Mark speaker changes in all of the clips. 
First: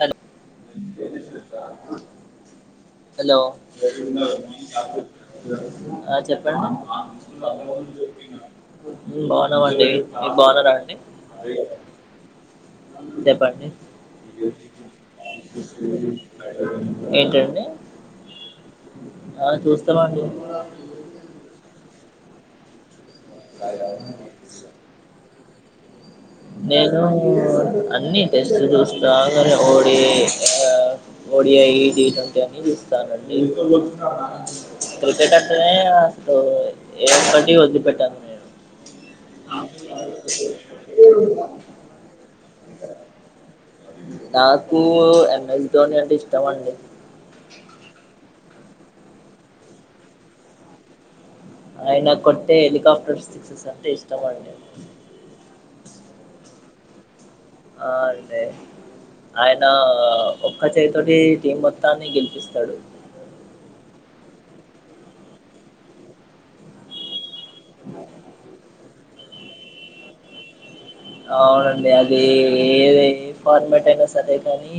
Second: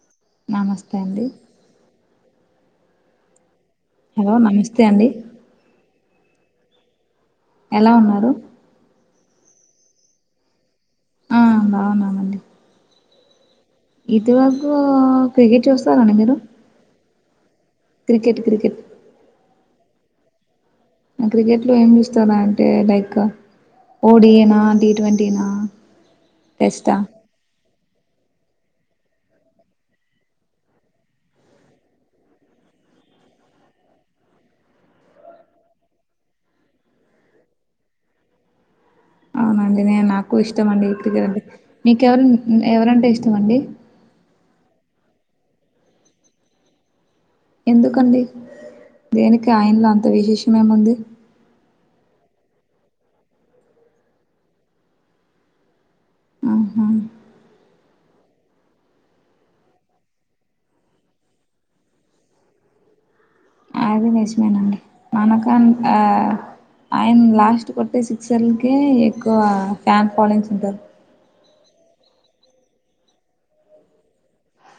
Speaker 1: Hello
Speaker 2: నమస్తే అండి
Speaker 1: hello
Speaker 2: hello నమస్తే అండి
Speaker 1: ఆ చెప్పండి
Speaker 2: ఎలా ఉన్నారు
Speaker 1: బాగున్నామండి మీ బాగున్నరా
Speaker 2: ఆ బాగున్నామండి
Speaker 1: చెప్పండి
Speaker 2: ఇదివరకు క్రికెట్ చూస్తారాండి మీరు
Speaker 1: ఏంటండి
Speaker 2: క్రికెట్ క్రికెట్
Speaker 1: ఆ చూస్తామండి
Speaker 2: అ క్రికెట్ లో ఏం చూస్తారా అంటే లైక్ ఓడిఏనా టీ ట్వంటీనా టెస్టా
Speaker 1: నేను అన్ని టస్ట్ చూస్తా [unintelligible] ఓడి అ ఓడిఐ టి ట్వంటీ అని చూస్తానండి క్రికెట్ అంటేనే అసలు ఏ ఒకటి వద్దిలి పెట్టను నేను
Speaker 2: అవునండి నే నాకు ఇష్టమండి క్రికెట్ అంటే నీకెవరు ఉ ఎవరంటే ఇష్టంమండి
Speaker 1: నాకు ఎం ఎస్ దోని అంటే ఇష్టం అండి
Speaker 2: ఎందుకండి దేనికి ఆయనలో అంత విశేషం ఏముంది
Speaker 1: ఆయన కొట్టే హెలికాప్టర్ సిక్సెస్ అంటే ఇష్టంమడి
Speaker 2: ఆహా
Speaker 1: ఆ అదే ఆయన ఒక్క చేైతోటి టీం మొత్తాన్ని గెలిపిస్తాడు
Speaker 2: అది నిజమేనండి మనకు ఆ ఆయన లాగ ఫస్ట్ కొట్టే సిక్స్ర్ క ఎక్కువ ఫ్యాన్ ఫాలోయింగ్స్ ఉంటారు
Speaker 1: అవునండి అది ఏ ఏ ఫార్మాట్ అయినా అదే కానీ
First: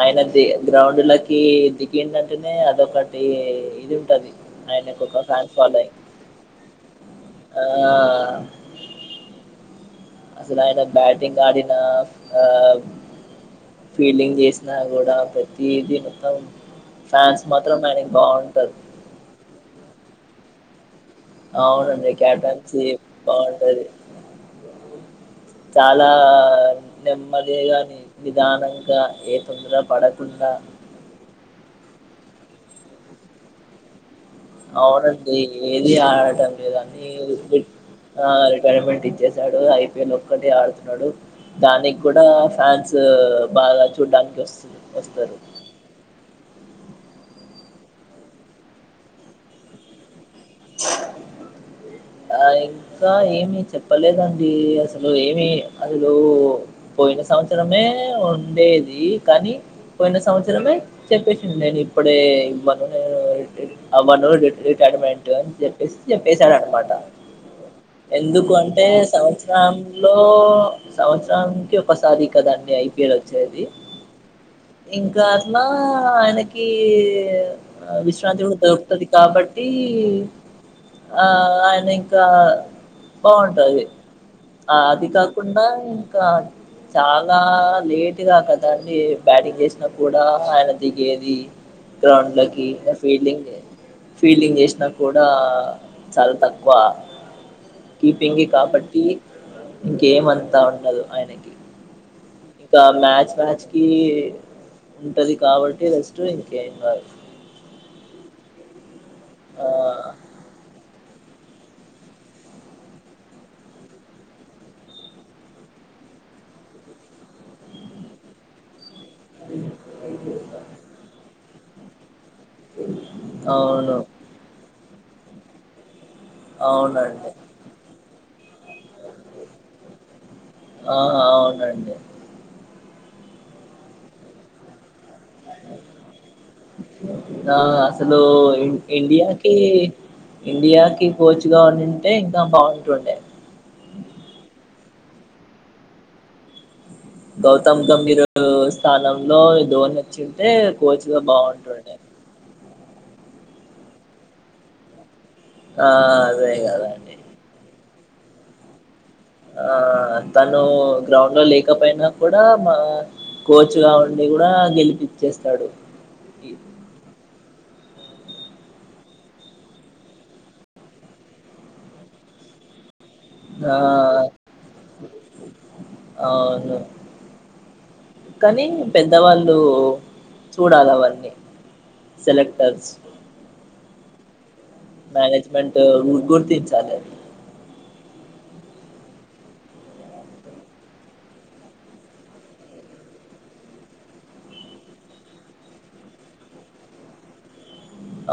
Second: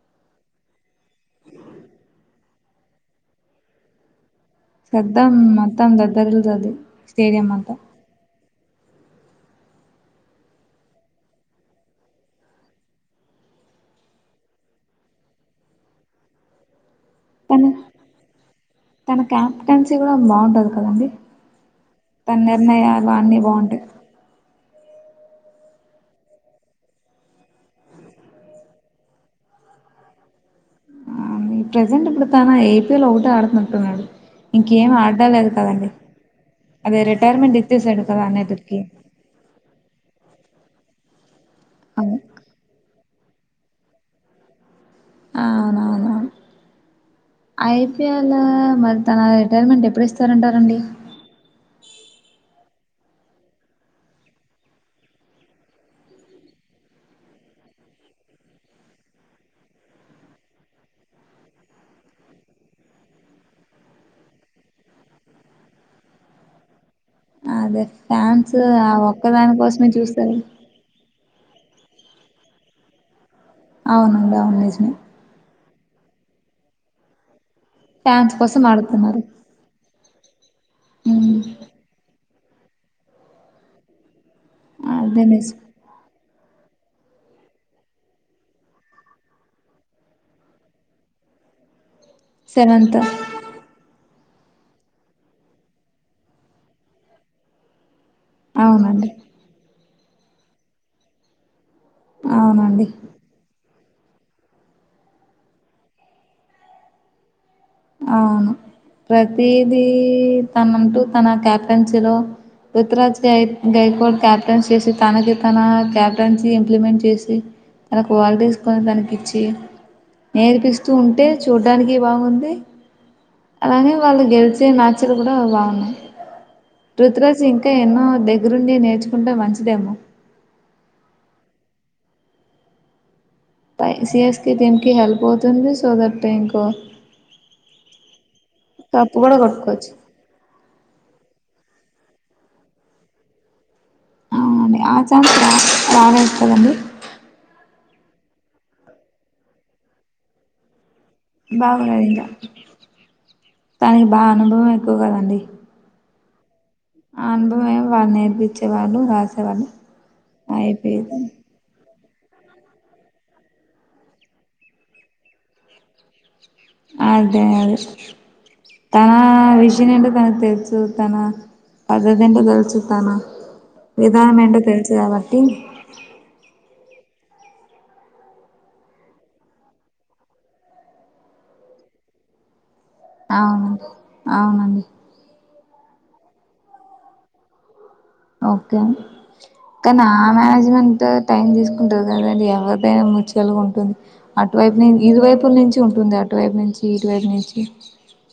Speaker 1: ఆయన ది గ్రౌండ్లకి దిగిడింటేనే అదొకటి ఇది ఉంటది అయన
Speaker 2: సద్దాం
Speaker 1: ఫాన్స్
Speaker 2: మొత్తం
Speaker 1: ఫాలోయి
Speaker 2: దద్దరిల్లుతది స్టేడియం
Speaker 1: ఆ
Speaker 2: అంతా
Speaker 1: అసలు ఆయన బ్యాటింగ్ ఆడిన ఆ ఫీల్డింగ్ చేసినా కూడా ప్రతిదీ మొత్తాం
Speaker 2: తన తన క్యాప్టెన్సీ కూడా బాగుంటంది కదండడి
Speaker 1: అవునండి క్యాప్టెన్సీ
Speaker 2: తన్ర్ణయా వాన్ీ బాం
Speaker 1: బాగుంటది చాలా నెమ్మదిగా ని నిదానంగా ఏ తొందర పడకుండా
Speaker 2: ఆ ఈ ప్రెజెంట్ ఇప్పుడు తన ఐపీఎల్ ఒకట ఆడుతుంటున్నాడు
Speaker 1: అవునండి ఏది ఆడటం
Speaker 2: అదే రిటైర్మెంట్
Speaker 1: లేదాన్నిట
Speaker 2: ఇచ్చేసాడు కదా
Speaker 1: ఆ
Speaker 2: అన్నిటికి
Speaker 1: రిటైర్మెంట్ ఇచ్చసాడు ఐపీఎల్ ఒక్కటి ఆడుతున్నాడు దానికి
Speaker 2: అవును
Speaker 1: కూడా ఫ్యాన్స్ బాగా చూడ్డానికి వస్త వస్తారు
Speaker 2: అవునవును ఐపీఎల్ మరి తన రిటైర్మెంట్ ఎప్పుడు ఇస్తారంటారండి
Speaker 1: ఆ ఇంకా ఏమి చెప్పలేదండి అసలు ఏమి అసలు పోయిన స పోయిన సంవత్సరమే ఉండేది కానీ పొయిన సంవత్సరమే చెప్పేసి నేను ఇప్పుడే మను అమను రిటైర్మెంట్సాడ చెప్పేసారా అనమాట
Speaker 2: అదే
Speaker 1: ఎందుకు
Speaker 2: ఫ్యాన్స్
Speaker 1: అంటే
Speaker 2: ఆ ఒక్కదాని కోసమే
Speaker 1: సంవత్సరంలో
Speaker 2: చూస్తారు
Speaker 1: సంవత్సర నికి ఒకసారి కదండి ఐపీఎల్ వచ్చేది
Speaker 2: అవునండి అవును నిజమే
Speaker 1: ఇంకా అలా లా ఆయనకి
Speaker 2: ఫ్యాన్స్
Speaker 1: విశ్రాంతి కూడా
Speaker 2: కోసం
Speaker 1: దొరుకుతుది
Speaker 2: ఆడుతున్నారు
Speaker 1: కాబట్టి ఆ
Speaker 2: ఉమ్
Speaker 1: అయిన ఇకా బావుంటది అది
Speaker 2: అదే నిజం
Speaker 1: కాకుండా ఇంకా చాలా లేటుగా కదాండి బ్యాటింగ్ చేసినా కూడా ఆయన దిగేది గ్రౌండ్లకి
Speaker 2: సెవెంత్
Speaker 1: ఫీల్డింగ్ ఫీల్డింగ్ చేసినా కూడా చాలా తక్కువ వా కపింగి కాబట్టి
Speaker 2: అవునండి
Speaker 1: ఇంకేమ అంతా ఉండదు ఆయనకి ఇంకా
Speaker 2: అవునండి
Speaker 1: మ్యాచ్ మ్యాచ్ కి ఉంటది కాబట్టి రెస్ట్ ఇంకేం కాదు
Speaker 2: అవును
Speaker 1: ఆ
Speaker 2: ప్రతిదీ తనంటూ తన క్యాప్టెన్సీలో పృథ్వరాజ్ గ గైకోవాడ్ క్యాప్టెన్సీ చేసి తనకి తన క్యాప్టెన్సీ ఇంప్లిమెంట్ చేసి తనకు వల్లిస్ తీసుకొని తనకి ఇచ్చి నేర్పిస్తూ ఉంటే చూడ్డానికి బాగుంది అలానే
Speaker 1: అవును
Speaker 2: వాళ్ళు గెలిచే నాచలు కూడా బాగున్నాయి
Speaker 1: అవునండి
Speaker 2: డిఫరెన్సీ ఇంకా ఎన్నో దగ్గరుండి నేర్చుకుంటే మంచిదేమో
Speaker 1: అ ఆవు
Speaker 2: పై సిఎస్ టీమ్ కి హెల్ప్ అవుతుంది సో దట్ ఇంకో
Speaker 1: ఆ అసలు
Speaker 2: కప్పు కూడా
Speaker 1: ఇండియాకి
Speaker 2: కొట్టుకోవచ్చు.
Speaker 1: ఇండియాకి కోచ్ గా ఉంటే ఇంకా బాగుంటుండే
Speaker 2: అవునండి ఆ ఛాన్స్ రా బాగా వస్తుందండి
Speaker 1: గౌతమ్ గంభీరు స్థానంలో దోని వచ్చింటే కోచ్గా బాగుంటుండే
Speaker 2: కానికి బాగా అనుభవం ఎక్కువ కదండి
Speaker 1: ఆ అదే కదండి
Speaker 2: ఆ అనుభవే వాళ్ళు నేర్పించేవాళ్ళు రాసేవాళ్ళు
Speaker 1: ఆ తను
Speaker 2: అయిపోయేది.
Speaker 1: గ్రౌండ్ లో లేకపోయినా కూడా మా కోచ్గా ఉండి కూడా గెలిపచ్చేస్తాడు
Speaker 2: అదే అదే తన విషయం ఏంటో తనకు తెలుసు తన పద్ధతి ఏంటో తెలుసు తన
Speaker 1: ఆ
Speaker 2: విధానం ఏంటో తెలుసు కాబట్టి
Speaker 1: అవును కానీ పెద్దవాళ్ళు చూడాలి అవన్నీ సెలెక్టర్స్
Speaker 2: అవునండి అవునండి
Speaker 1: మేనేజ్మెంట్ గుర్తింన్ చాలే
Speaker 2: ఓకే కానీ ఆ మేనేజ్మెంట్ టైం తీసుకుంటది కదండి ఎవరిదైనా మ్యూచువల్ ఉంటుంది అటువైపు నేన్ ఇరు వైపుల నుంచి ఉంటుంది అటువైపు నుంచి ఇటువైపు నుంచి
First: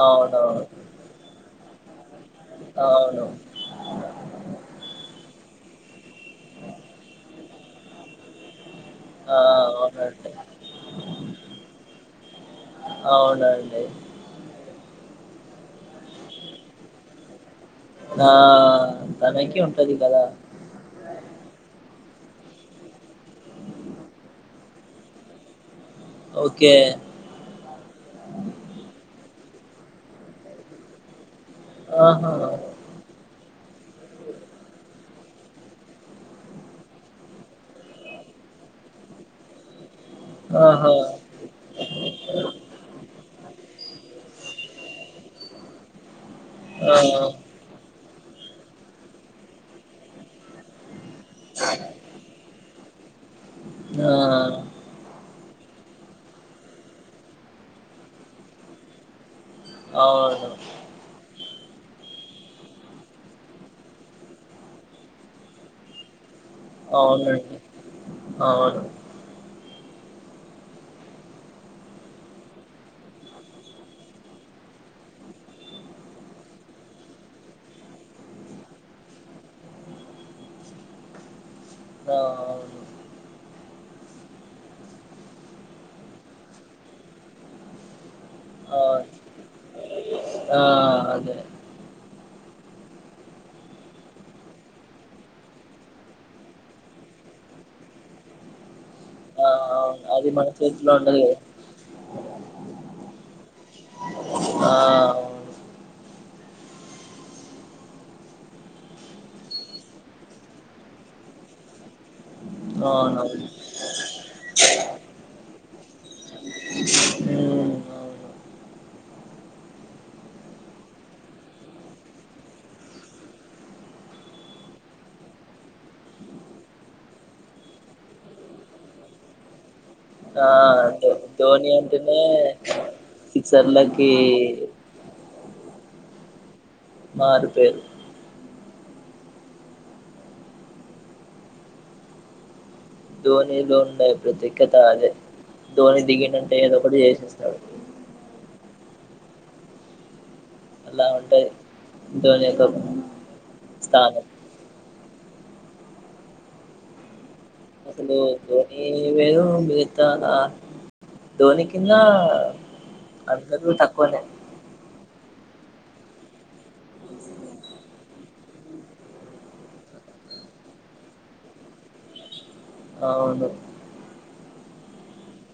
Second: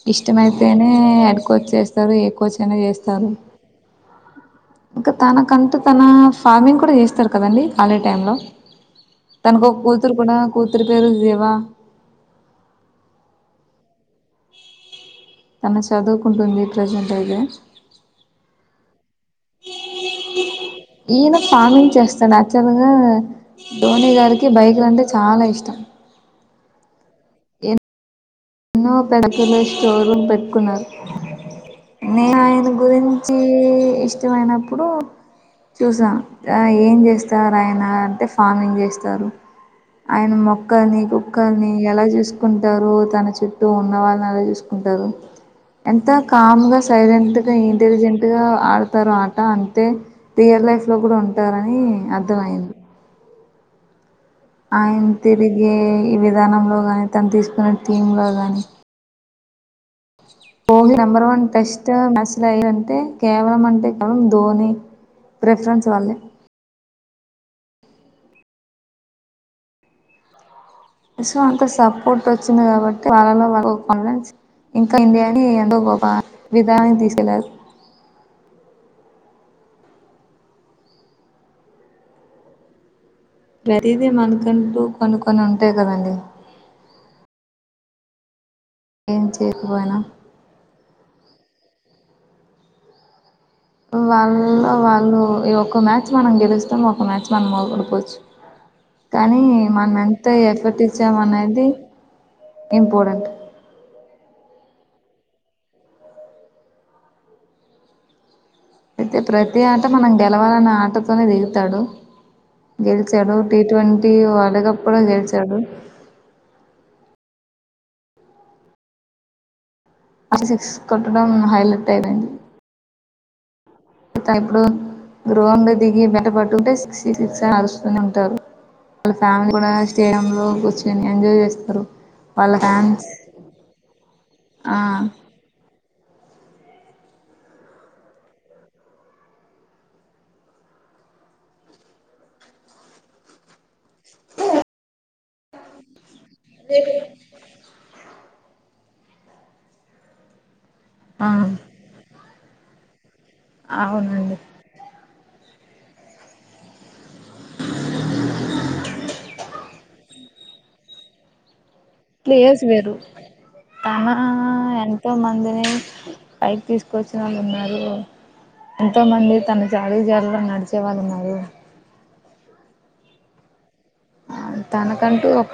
Speaker 1: అవునవును
Speaker 2: ఇష్టమైతేనే అడ్కోచ్ చేస్తారు ఏ కోచ్ అయినా
Speaker 1: అవును
Speaker 2: చేస్తారు ఒక తనకంటూ తన ఫార్మింగ్ కూడా చేస్తారు కదండి ఖాళీ టైం లో
Speaker 1: ఆ
Speaker 2: తనకు ఒక కూతురు
Speaker 1: అవునండి
Speaker 2: కూడా కూతురు పేరు దేవా
Speaker 1: అవునండి
Speaker 2: తన చదువుకుంటుంది ప్రెజెంట్ అయితే
Speaker 1: ఆ తనకి ఉంటది కదా
Speaker 2: ఈయన ఫార్మింగ్ చేస్ చ నాచురల్గా ధోని గారికి బైక్లు అంటే చాలా ఇష్టం
Speaker 1: ఓకే
Speaker 2: [unintelligible] స్టో రూమ్ పెట్టుకున్నారు నే
Speaker 1: ఆహా
Speaker 2: ఆయన గురించి ఇష్టమైనప్పుడు చూసా ఆ ఏం చేస్తారు ఆయన అంటే ఫార్మింగ్ చేస్తారు ఆయన
Speaker 1: ఆహా
Speaker 2: మొక్కని కుక్కల్ని ఎలా చూసుకుంటారో తన తో ఉన్న వాళ్ళని అలా చూసుకుంటారు ఎంత కామ్ గా
Speaker 1: ఆ
Speaker 2: సైలెంట్ గా ఇంటెలిజెం ట్గా ఆడుతారు ఆట అంతే రియల్ లైఫ్ లో కూడా ఉంటారని అర్థ అయింది
Speaker 1: ఆ
Speaker 2: ఆయన తిరిగే విధానంలో గాని తను తీసుకునే టీమ్ లో గాని
Speaker 1: అవును
Speaker 2: ధోని నెంబర్ వన్ టెస్ట్ [unintelligible] త్రయ్ అంటే కేవలం అంటే కేవలం ధోని ప్రిఫరెన్స్ వాళ్ళే
Speaker 1: అవునం అవును
Speaker 2: సో అంత సపోర్ట్ వచ్చింది కాబట్టి వాళ్ళలో వాళ్ళ కాన్ఫిడెన్స్ ఇంకా ఇండియాని [unintelligible] విధానం తీసెలాగా
Speaker 1: ఆ అవును
Speaker 2: ప్రతిదీ మనుకంటు కొన్ని కొన్ని ఉంటాయి కదండి
Speaker 1: ఆ
Speaker 2: ఏం చేయకపోయినా
Speaker 1: ఆ ఆ అదే
Speaker 2: వాళ్లలో వాళ్ళు ఒక మ్యాచ్ మనం గెలుస్తాం ఒక మ్యాచ్ మనం వోడిపోవచ్చు కానీ
Speaker 1: ఆ
Speaker 2: మనం
Speaker 1: అవును అది
Speaker 2: ఎంత
Speaker 1: మన
Speaker 2: ఎఫర్ట్
Speaker 1: చేతిలో
Speaker 2: ఇచ్చాము
Speaker 1: ఉండదు కదా
Speaker 2: అనేది ఇంపార్టెంట్
Speaker 1: ఆ
Speaker 2: అయితే ప్రతి ఆట మనం గెలవాలన్న ఆటతోనే దిగుతాడు గెలిచాడు
Speaker 1: అవునవును
Speaker 2: టీ ట్వంటీ వరల్డ్ కప్ కూడా గెలిచాడు
Speaker 1: హ్మ్ అవును
Speaker 2: అ సిక్సస్ కొట్టడం హైలైట్ ఏనే [unintelligible] గ్రౌండ్ లో దిగి బాట్ పట్టుకుంటే సిక్స్ ఈ సిక్స్ అరుస్తూనే ఉంటారు వాళ్ళ ఫ్యామిలీ కూడా స్టేడియ లో
Speaker 1: ఆ
Speaker 2: కూర్చుకొని
Speaker 1: ధో
Speaker 2: ఎంజాయ్
Speaker 1: ధోని
Speaker 2: చేస్తారు
Speaker 1: అంటేనే
Speaker 2: వాళ్ళ ఫ్యాన్స్
Speaker 1: సిక్సర్లకి
Speaker 2: ఆ
Speaker 1: మారు పేరు ధోనిలో ఉండే ప్రతేకత అదే ధోని దిగిన్ ఏంటంటే ఏదో ఒకటి చేసేస్తాడు అలా
Speaker 2: ఆ
Speaker 1: అంటే ధోని యొక్క స్థానం
Speaker 2: అవునండి
Speaker 1: అసలు ధోని వేరు మిగితా ఆ ధోనికి
Speaker 2: ప్లేయస్ వేరు తన
Speaker 1: తక్కువనే
Speaker 2: ఎంతో మందిని పైకి తీసుకొచ్చిన వాళ్ళు ఉన్నారు ఎంతో మంది తన జాడీ జాలలో నడిచే వాళ్ళు ఉన్నారు
Speaker 1: అవును
Speaker 2: తనకంటూ ఒక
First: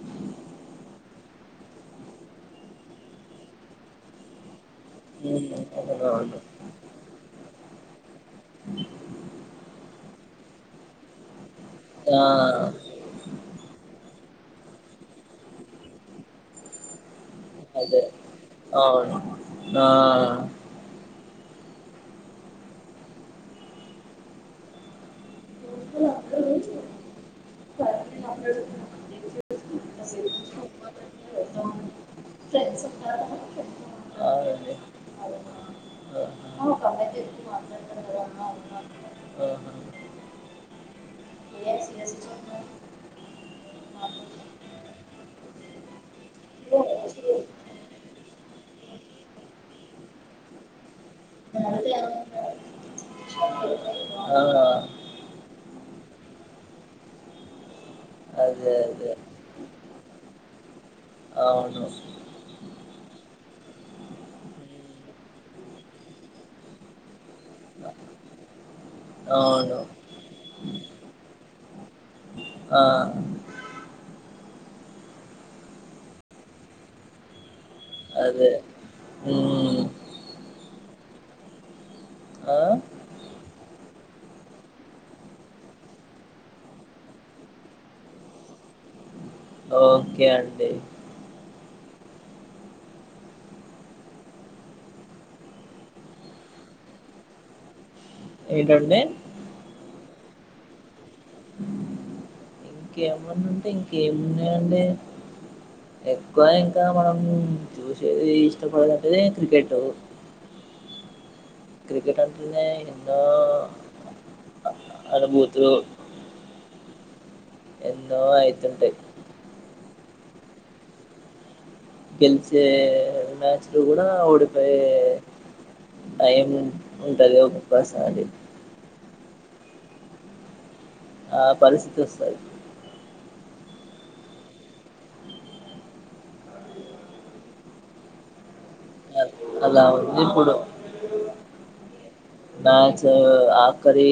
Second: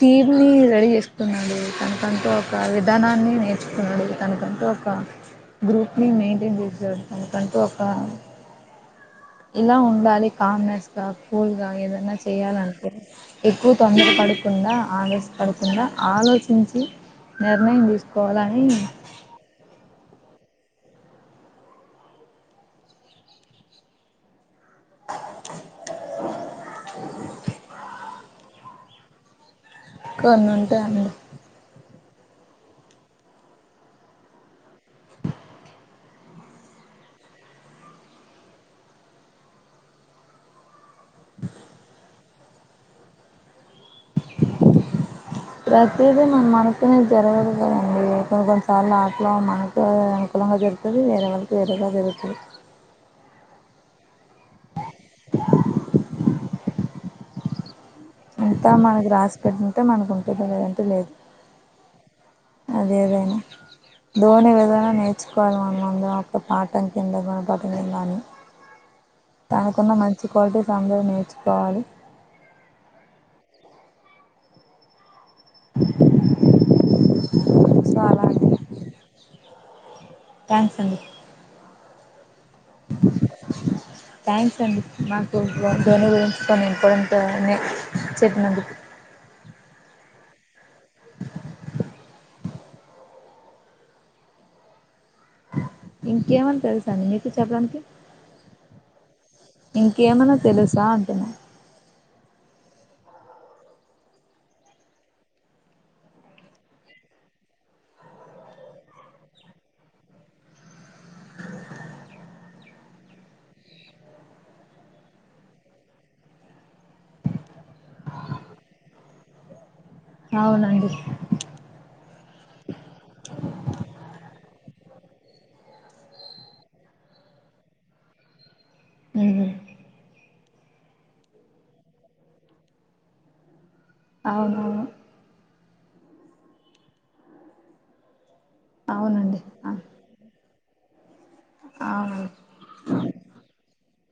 Speaker 2: టీవీని రెడీ చేస్తున్నాడు తనకంటూ ఒక విధానాన్ని నేర్చుకున్నాడు తనకంటూ ఒక
Speaker 1: ఉమ్
Speaker 2: ఒక గ్రూప్ ని
Speaker 1: అవునవును
Speaker 2: మెయింటైన్ చేస్తూ తనకంటూ ఒక
Speaker 1: [unintelligible]
Speaker 2: ఇలా ఉండాలి కామ్నెస్ గా కుల్గా ఏదన్నా
Speaker 1: ఆ
Speaker 2: చేయాలనుకునీ ఎక్కువ తొందర పడు కుండ ఆవేశపడుకుండాా ఆలోచించి నిర్ణయం
Speaker 1: అదే
Speaker 2: తీసుకోవాలని
Speaker 1: అవును ఆ [unintelligible]
Speaker 2: కొన్ని ఉంటాయన
Speaker 1: ఆ అండి [unintelligible] ఎస్ ఎస్
Speaker 2: ప్రతీదీ మనమనుకుం జరగదు కదండి కొన్ని కొన్నిసార్లు ఆటలో మనకు అనుకూలంగా జరుగుంది. వేరే వాళ్ళకి వేరుగా జరుగుతుంది
Speaker 1: అవున
Speaker 2: ఇంతా
Speaker 1: అదే
Speaker 2: మనకి
Speaker 1: అదే
Speaker 2: రాసి పెట్టింటే మనకు ఉంటది లేదంటే లేదు
Speaker 1: అవును
Speaker 2: అదేదైనా నేను ఏదైనా నేర్చుకోవాలి మనందు అడ పాఠం కింద కూడా బగనే మని
Speaker 1: అవును
Speaker 2: తనకున్న మంచి క్వాలిటీస్ అందరు నేర్చుకోవాలి
Speaker 1: ఆ
Speaker 2: సో అలాగే
Speaker 1: అదే
Speaker 2: థ్యాంక్స్ అండి
Speaker 1: ఆ
Speaker 2: థ్యాంక్స్ అండి నాకు తను గురించి కొన్ని ఇంపార్టెంట్నే చెప్పినందుకు
Speaker 1: ఓకే అండి
Speaker 2: ఇంకేమని తెలుసా అండి మీకు చెప్పడానికి
Speaker 1: ఏంటండి
Speaker 2: కేమనా తెలుసా అంటున్నా
Speaker 1: ఇంకేమున్నాంటే ఇంకేమి ఉన్నాయండి ఎక్కువ ఇంకా మనం చూసేది ఇష్టపడాలంటేది క్రికెట్
Speaker 2: అ
Speaker 1: క్రికెట్ అంటే ఏందో అడబోతే ఎన్నో ఆయితుంటాయ్
Speaker 2: అవునండి
Speaker 1: గెలిచే మ్యాచ్ లో కూడా ఓడిపోయవు ఏం ఉంటది ఒక ఉపాసం అది
Speaker 2: హుహుమ్
Speaker 1: ఆ పరిస్థితి వస్తాయి
Speaker 2: అవును అవును అవునండి
Speaker 1: అలా ఉంది ఇప్పుడు
Speaker 2: అవునండి
Speaker 1: నాక్స్ ఆ కర్రీ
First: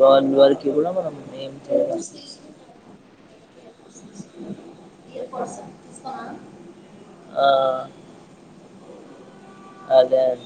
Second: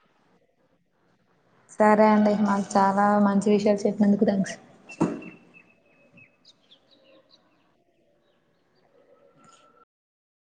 Speaker 1: బల్ వర్కి బ మ
Speaker 2: సరే అండి మాకు చాలా మంచి విషయాలు చెప్పినందుకు థ్యాంక్స్
Speaker 1: ఆ అదే అద